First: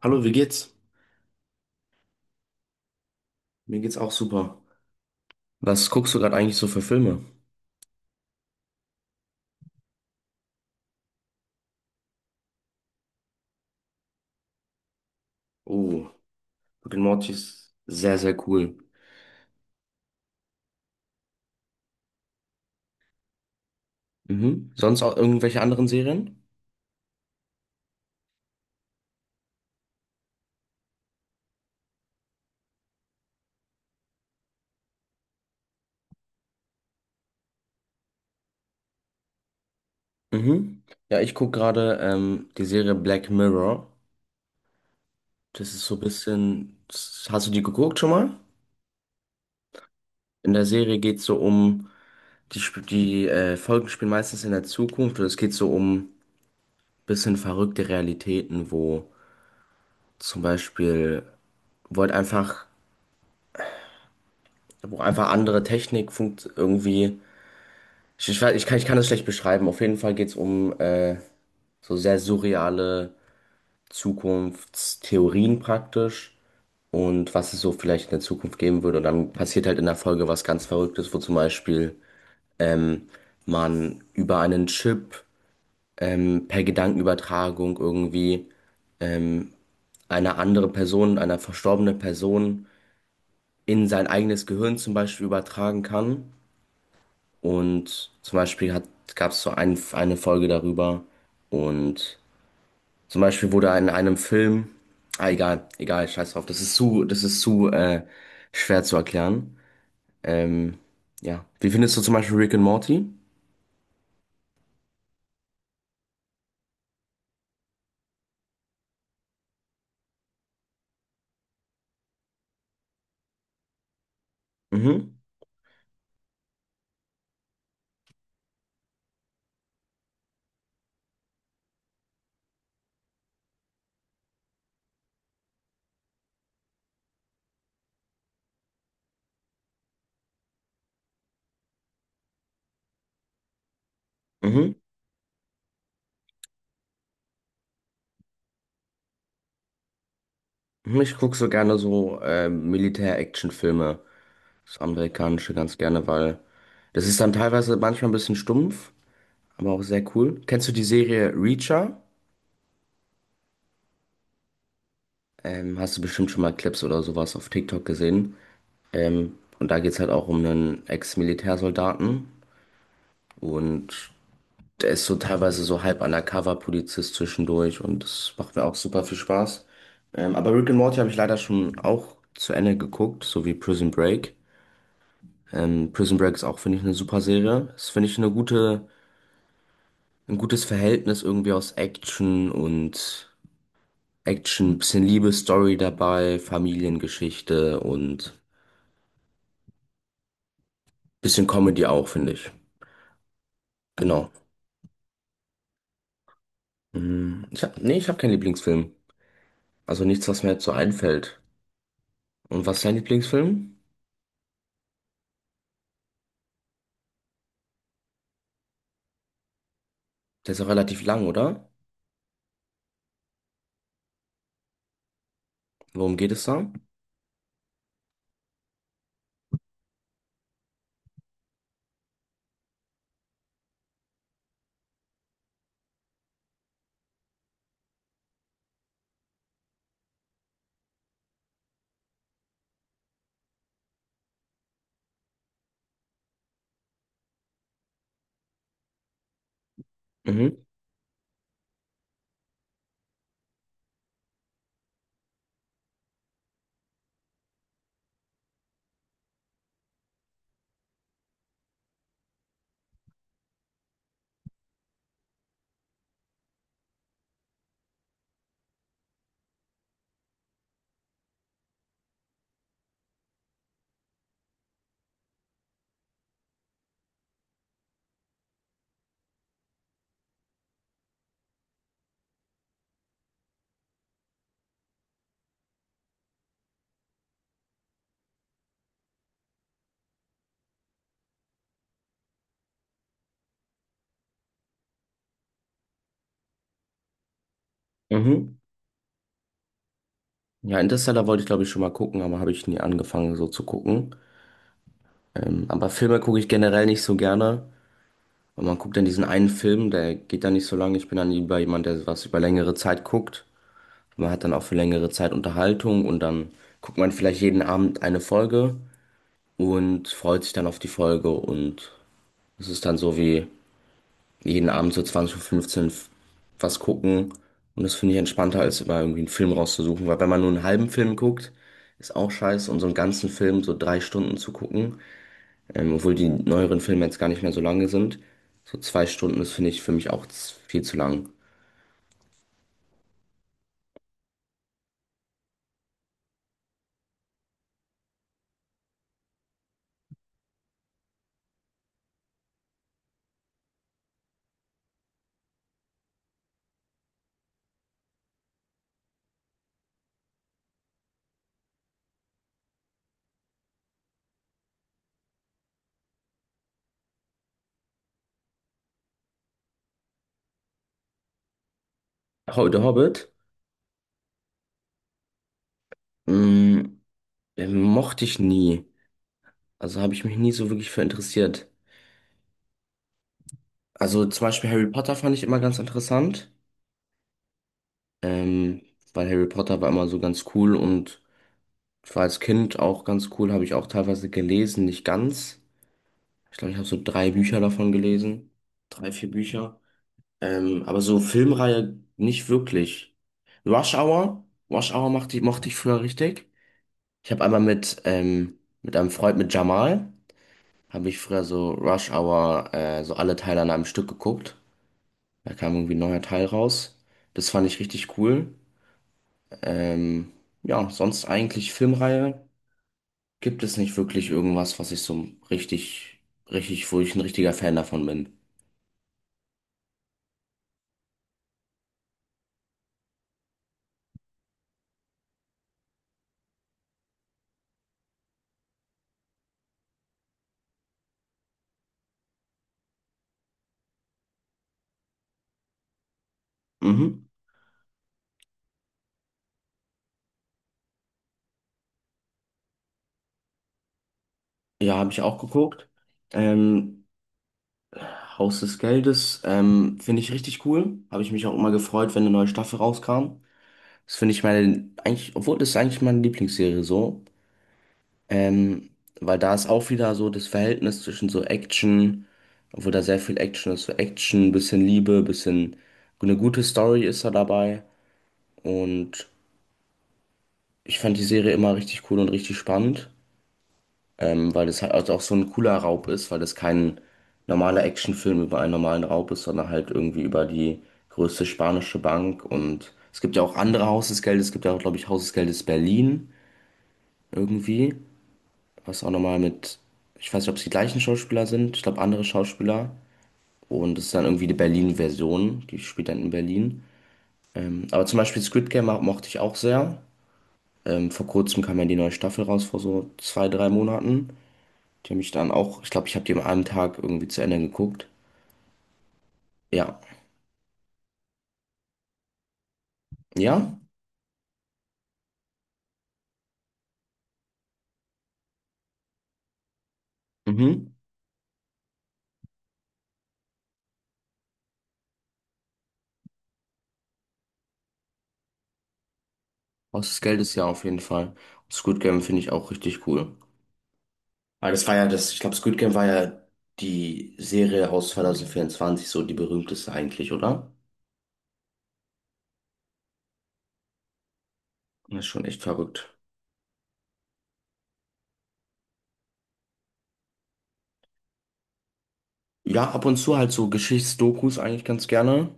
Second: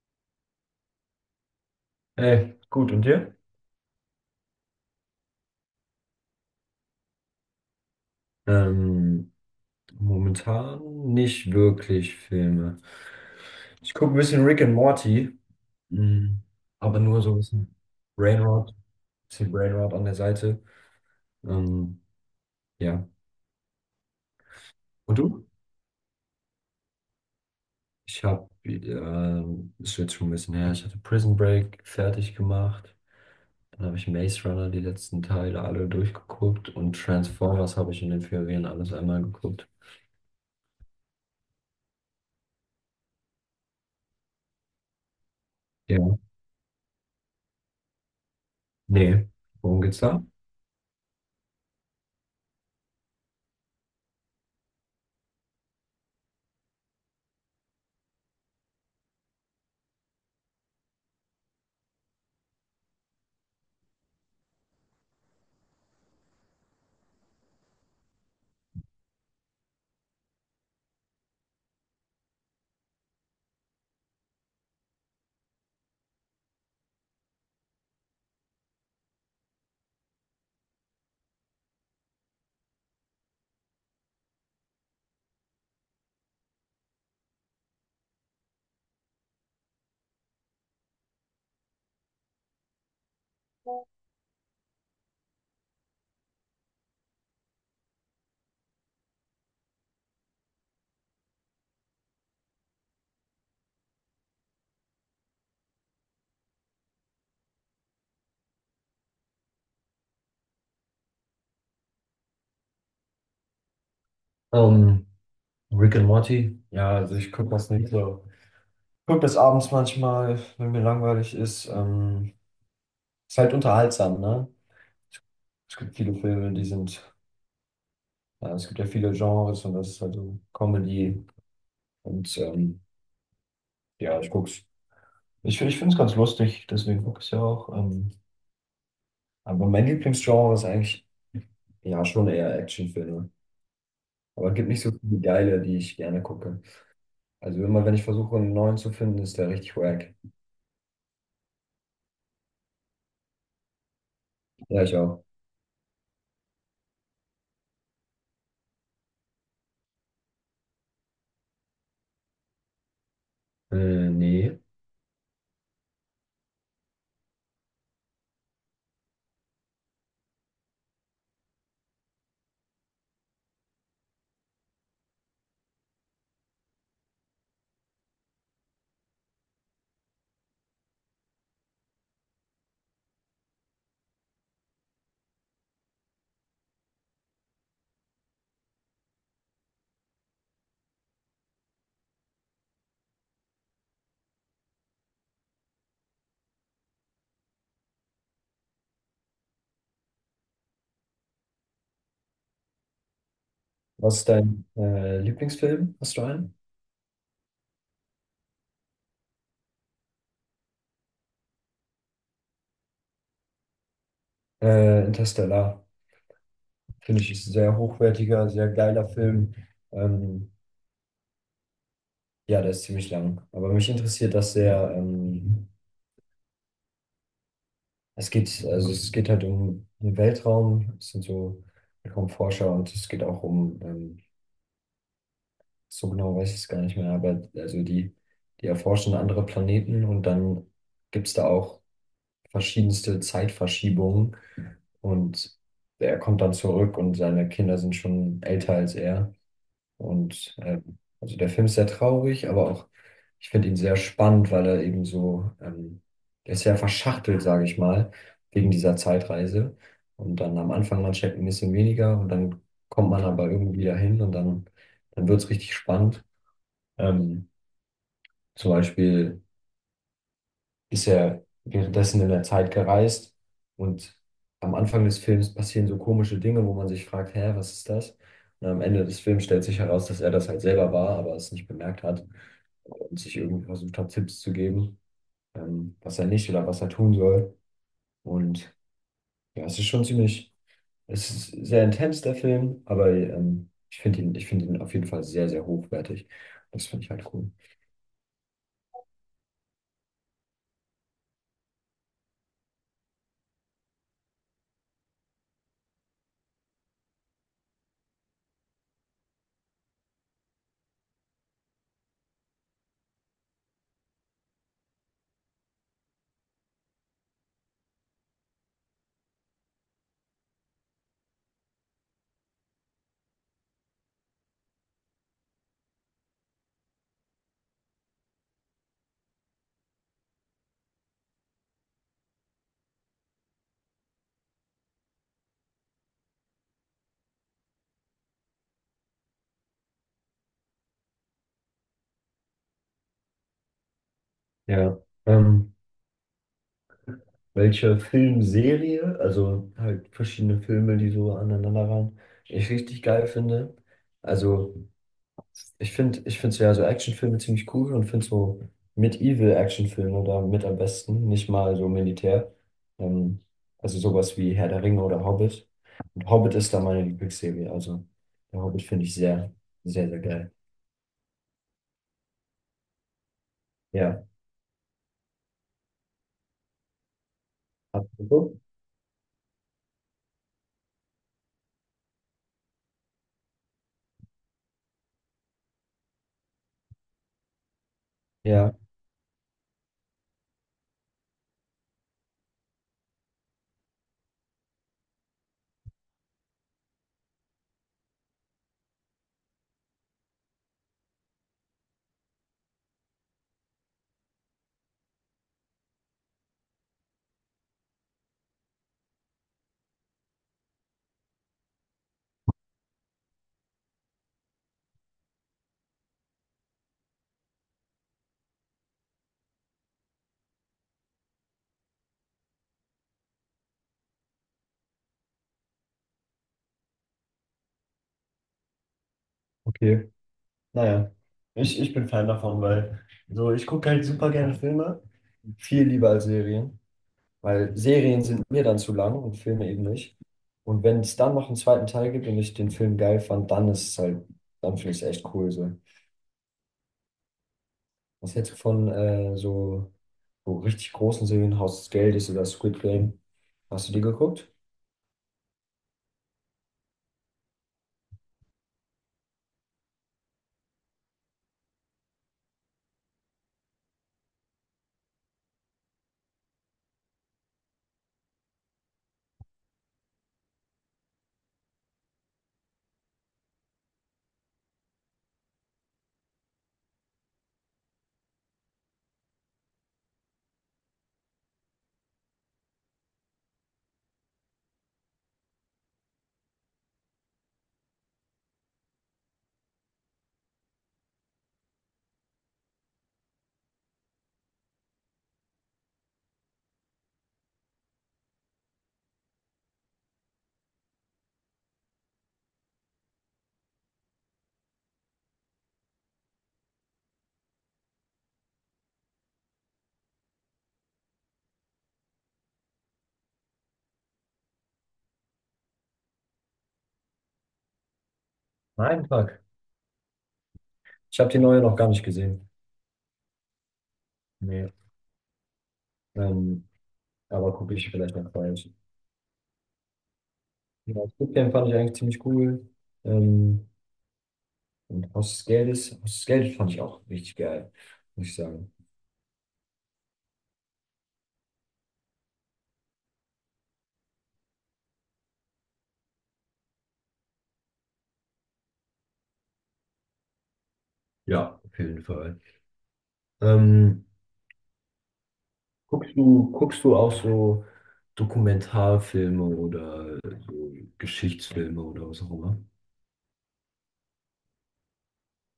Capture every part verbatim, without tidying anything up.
Hallo, wie geht's? Ey, gut, und dir? Mir geht's auch super. Was guckst du gerade eigentlich so für Filme? Ähm, Momentan nicht wirklich Filme. Ich gucke ein bisschen Rick and Morty, Oh, mm, Rick aber and nur Morty so ein ist bisschen sehr, sehr Brainrot, cool. bisschen Brainrot an der Seite. Ähm, ja. Mhm. Sonst auch Und du? irgendwelche anderen Serien? Ich habe, ähm, ist jetzt schon ein bisschen her, ich hatte Prison Break fertig gemacht. Dann habe ich Maze Runner die letzten Teile alle durchgeguckt und Transformers habe ich in den Ferien alles einmal geguckt. Mhm. Ja, ich guck gerade ähm, die Serie Black Mirror. Das ist so ein Ja. bisschen. Hast du die geguckt schon mal? Nee, worum geht's da? In der Serie geht's so um. Die, sp- die äh, Folgen spielen meistens in der Zukunft und es geht so um bisschen verrückte Realitäten, wo zum Beispiel, wo halt einfach, wo einfach andere Technik funkt irgendwie. Ich, ich, weiß- ich kann, ich kann das schlecht beschreiben. Auf jeden Fall geht es um äh, so sehr surreale Zukunftstheorien praktisch und was es so vielleicht in der Zukunft geben würde. Und dann passiert halt in der Folge was ganz Verrücktes, wo zum Beispiel man über einen Chip ähm, per Gedankenübertragung irgendwie eine andere Person, eine verstorbene Person in sein eigenes Gehirn zum Beispiel übertragen kann. Und zum Beispiel hat, gab es so ein, eine Folge darüber und zum Beispiel wurde in einem Film, ah egal, egal, scheiß drauf, das ist zu, das ist zu äh, schwer zu erklären. Ähm, ja, wie findest du zum Beispiel Rick and Morty? Ähm, Rick and Morty? Ja, also ich gucke das nicht so. Ich gucke das abends manchmal, wenn mir langweilig ist. Ähm, ist halt unterhaltsam, ne? Mhm, Es gibt viele Filme, die sind, ja, es gibt ja viele Genres und das ist halt so Comedy. Und ähm, ja, ich guck's. Ich, ich finde es ganz lustig, deswegen gucke ich es ja auch. Ähm, aber mein Lieblingsgenre ist eigentlich ja schon eher Actionfilme. Aber es gibt mhm. nicht so viele geile, die ich gerne gucke. Also immer, wenn ich versuche, einen neuen zu finden, ist der richtig wack. Mhm. Ich gucke so gerne so äh, Militär-Action-Filme, das Ja, ich auch. amerikanische ganz gerne, weil das ist dann teilweise manchmal ein bisschen stumpf, aber auch sehr cool. Kennst du die Serie Reacher? Äh, nee. Ähm, hast du bestimmt schon mal Clips oder sowas auf TikTok gesehen. Ähm, und da geht's halt auch um einen Ex-Militärsoldaten und der ist so teilweise so halb Undercover-Polizist zwischendurch und das macht mir auch super viel Spaß. Ähm, aber Rick and Morty habe ich leider schon auch zu Ende geguckt, so wie Prison Break. Ähm, Prison Break ist auch, finde ich, eine super Serie. Das finde ich eine gute, ein gutes Verhältnis irgendwie aus Action und Action, bisschen Liebesstory dabei, Familiengeschichte und bisschen Comedy auch, finde ich. Was ist Genau. dein äh, Lieblingsfilm? Hast du einen? Hm, ich hab, nee, ich habe keinen Lieblingsfilm. Also nichts, was mir jetzt so einfällt. Und was ist dein Lieblingsfilm? Äh, Interstellar. Finde ich ist ein sehr hochwertiger, sehr geiler Film. Ähm, Der ist auch relativ lang, oder? ja, der ist ziemlich lang. Aber mich interessiert das sehr. Ähm, Worum geht es da? Es geht, also es geht halt um den Weltraum. Es sind so Weltraumforscher und es geht auch um, ähm, so genau weiß ich es gar nicht mehr, aber also die, die erforschen andere Planeten und dann gibt es da auch verschiedenste Zeitverschiebungen. Und er kommt dann zurück und seine Kinder sind schon älter als er. Und Mhm, ähm, also der Film ist sehr traurig, aber auch, ich finde ihn sehr spannend, weil er eben so, ähm, er ist sehr verschachtelt, sage ich mal, wegen dieser Zeitreise. Und dann am Anfang, man checkt ein bisschen weniger und dann kommt man aber irgendwie dahin und dann, dann wird es richtig spannend. Ähm, Zum Beispiel ist er währenddessen in der Zeit gereist und am Anfang des Films passieren so komische Dinge, wo man sich fragt, hä, was ist das? Und am Ende des Films stellt sich heraus, dass er das halt selber war, aber es nicht bemerkt hat und sich irgendwie versucht hat, Tipps zu geben, ähm, was er nicht oder was er tun soll. Und ja, es ist schon ziemlich, es ist sehr intens, der Film, aber ähm, ich finde ihn, ich finde ihn auf jeden Fall sehr, sehr hochwertig. Das finde ich halt cool. mhm. Ja, Interstellar wollte ich glaube ich schon mal gucken, aber habe ich nie angefangen so zu gucken. Ähm, aber Filme gucke ich generell nicht so gerne. Und man guckt dann diesen einen Film, der geht dann nicht so lange. Ich bin dann lieber jemand, der was über längere Zeit guckt. Man hat dann auch für längere Zeit Unterhaltung und dann guckt man vielleicht jeden Abend eine Folge und freut sich dann auf die Folge und es ist dann so wie jeden Abend so 20.15 Uhr fünfzehn was gucken. Und das finde ich entspannter, als immer irgendwie einen Film rauszusuchen. Weil wenn man nur einen halben Film guckt, ist auch scheiße. Und so einen ganzen Film, so drei Stunden zu gucken, ähm, obwohl die neueren Filme jetzt gar nicht mehr so lange sind. So zwei Stunden, ist finde ich für mich auch z- viel zu lang. Ja. Ähm, Welche Filmserie, also halt verschiedene Filme, die so aneinander aneinanderreihen, ich richtig geil finde. Also ich finde, ich finde so ja so Actionfilme ziemlich cool und finde so Medieval-Actionfilme da mit am besten, nicht mal so Militär. Ähm, also sowas wie Herr der Ringe oder Hobbit. Und Hobbit ist da meine Lieblingsserie, also der Hobbit finde ich sehr, sehr, sehr geil. Ho- The Hobbit, Ja. mh, ähm, Hast du mochte ich geguckt? nie. Also habe ich mich nie so wirklich für interessiert. Also zum Beispiel Harry Potter fand ich immer ganz interessant. Ja, Ähm, Weil Harry Potter war immer so ganz cool und ich war als Kind auch ganz cool, habe ich auch teilweise gelesen, nicht ganz. Ich glaube, ich habe so drei Bücher davon gelesen. Drei, vier Bücher. Ähm, aber so Filmreihe nicht wirklich. Rush Hour, Rush Hour mochte ich, mochte ich früher richtig. Ich habe einmal mit, ähm, mit einem Freund, mit Jamal, habe ich früher so Rush Hour, äh, so alle Teile an einem Stück geguckt. Da kam irgendwie ein neuer Teil raus. Das fand ich richtig cool. Ähm, ja, sonst eigentlich Filmreihe. Gibt es nicht wirklich irgendwas, was ich so richtig, richtig, wo ich ein richtiger Fan davon bin. okay. Naja, ich, ich bin Fan davon, weil so ich gucke halt super gerne Filme. Viel lieber als Serien, weil Serien sind mir dann zu lang und Filme eben nicht. Und wenn es dann noch einen zweiten Teil gibt und ich den Film geil fand, dann ist es halt, dann finde ich es echt cool so. Mhm. Was hältst du von äh, so, so richtig großen Serien, Haus des Geldes oder Squid Game? Hast du die geguckt? Ja, habe ich auch geguckt. Ähm, Haus des Geldes, ähm, finde ich richtig cool. Habe ich mich auch immer gefreut, wenn eine neue Staffel rauskam. Das finde ich meine, eigentlich, obwohl das ist eigentlich meine Lieblingsserie so. Ähm, Weil da ist auch wieder so das Verhältnis zwischen so Action, obwohl da sehr viel Action ist, so Action, bisschen Liebe, bisschen eine gute Story ist da dabei. Und ich fand die Serie immer richtig cool und richtig spannend, ähm, weil das halt also auch so ein cooler Raub ist, weil das kein normaler Actionfilm über einen normalen Raub ist, sondern halt irgendwie über die größte spanische Bank. Und es gibt ja auch andere Haus des Geldes, es gibt ja auch, glaube ich, Haus des Geldes Berlin irgendwie, was auch nochmal mit, ich weiß nicht, ob es die gleichen Schauspieler sind, ich glaube andere Schauspieler. Und es ist dann irgendwie die Berlin-Version, die spielt dann in Berlin. Ähm, aber zum Beispiel Squid Game mo- mochte ich auch sehr. Ähm, vor kurzem kam ja die neue Staffel raus, vor so zwei, drei Monaten. Die habe ich dann auch, ich glaube, ich habe die am einen Tag irgendwie zu Ende geguckt. Nein, fuck. Ja. Ich habe die neue noch gar nicht gesehen. Ja? Nee. Ähm, aber gucke ich vielleicht noch bald. Mhm. Ja, Squid Game fand ich eigentlich ziemlich cool. Ähm, und Haus des Geldes, Haus des Geldes fand ich auch richtig geil, muss ich sagen. Haus des Geldes, ja, auf jeden Fall. Und Squid Game finde ich auch richtig cool. Weil das war ja das, ich glaube, Squid Game war ja die Serie aus zwanzig vierundzwanzig, so die berühmteste eigentlich, oder? Ja, auf jeden Fall. Ähm, Das ist schon echt verrückt. Guckst du, guckst du auch so Dokumentarfilme oder so Geschichtsfilme oder was auch immer? Ja, ab und zu halt so Geschichtsdokus eigentlich ganz gerne.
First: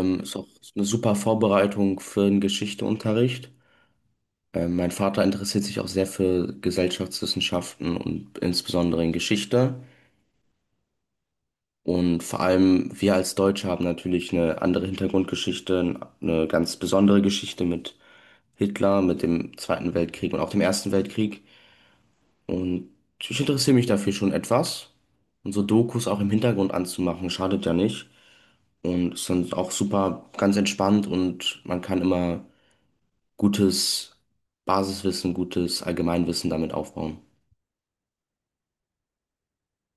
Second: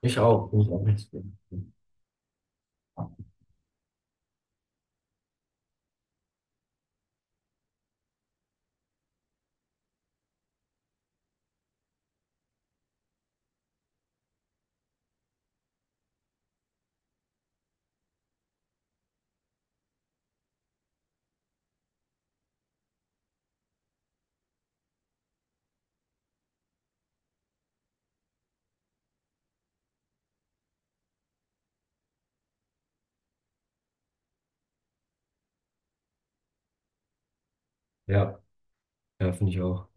Ich Ist auch auch. Muss auch eine nichts. super Vorbereitung für den Geschichteunterricht. Ähm, mein Vater interessiert sich auch sehr für Gesellschaftswissenschaften und insbesondere in Geschichte. Und vor allem wir als Deutsche haben natürlich eine andere Hintergrundgeschichte, eine ganz besondere Geschichte mit Hitler, mit dem Zweiten Weltkrieg und auch dem Ersten Weltkrieg. Und ich interessiere mich dafür schon etwas. Und so Dokus auch im Hintergrund anzumachen, schadet ja nicht. Und ist dann auch super ganz entspannt und man kann immer gutes Basiswissen, gutes Allgemeinwissen damit aufbauen. Ja, ja, finde ich auch.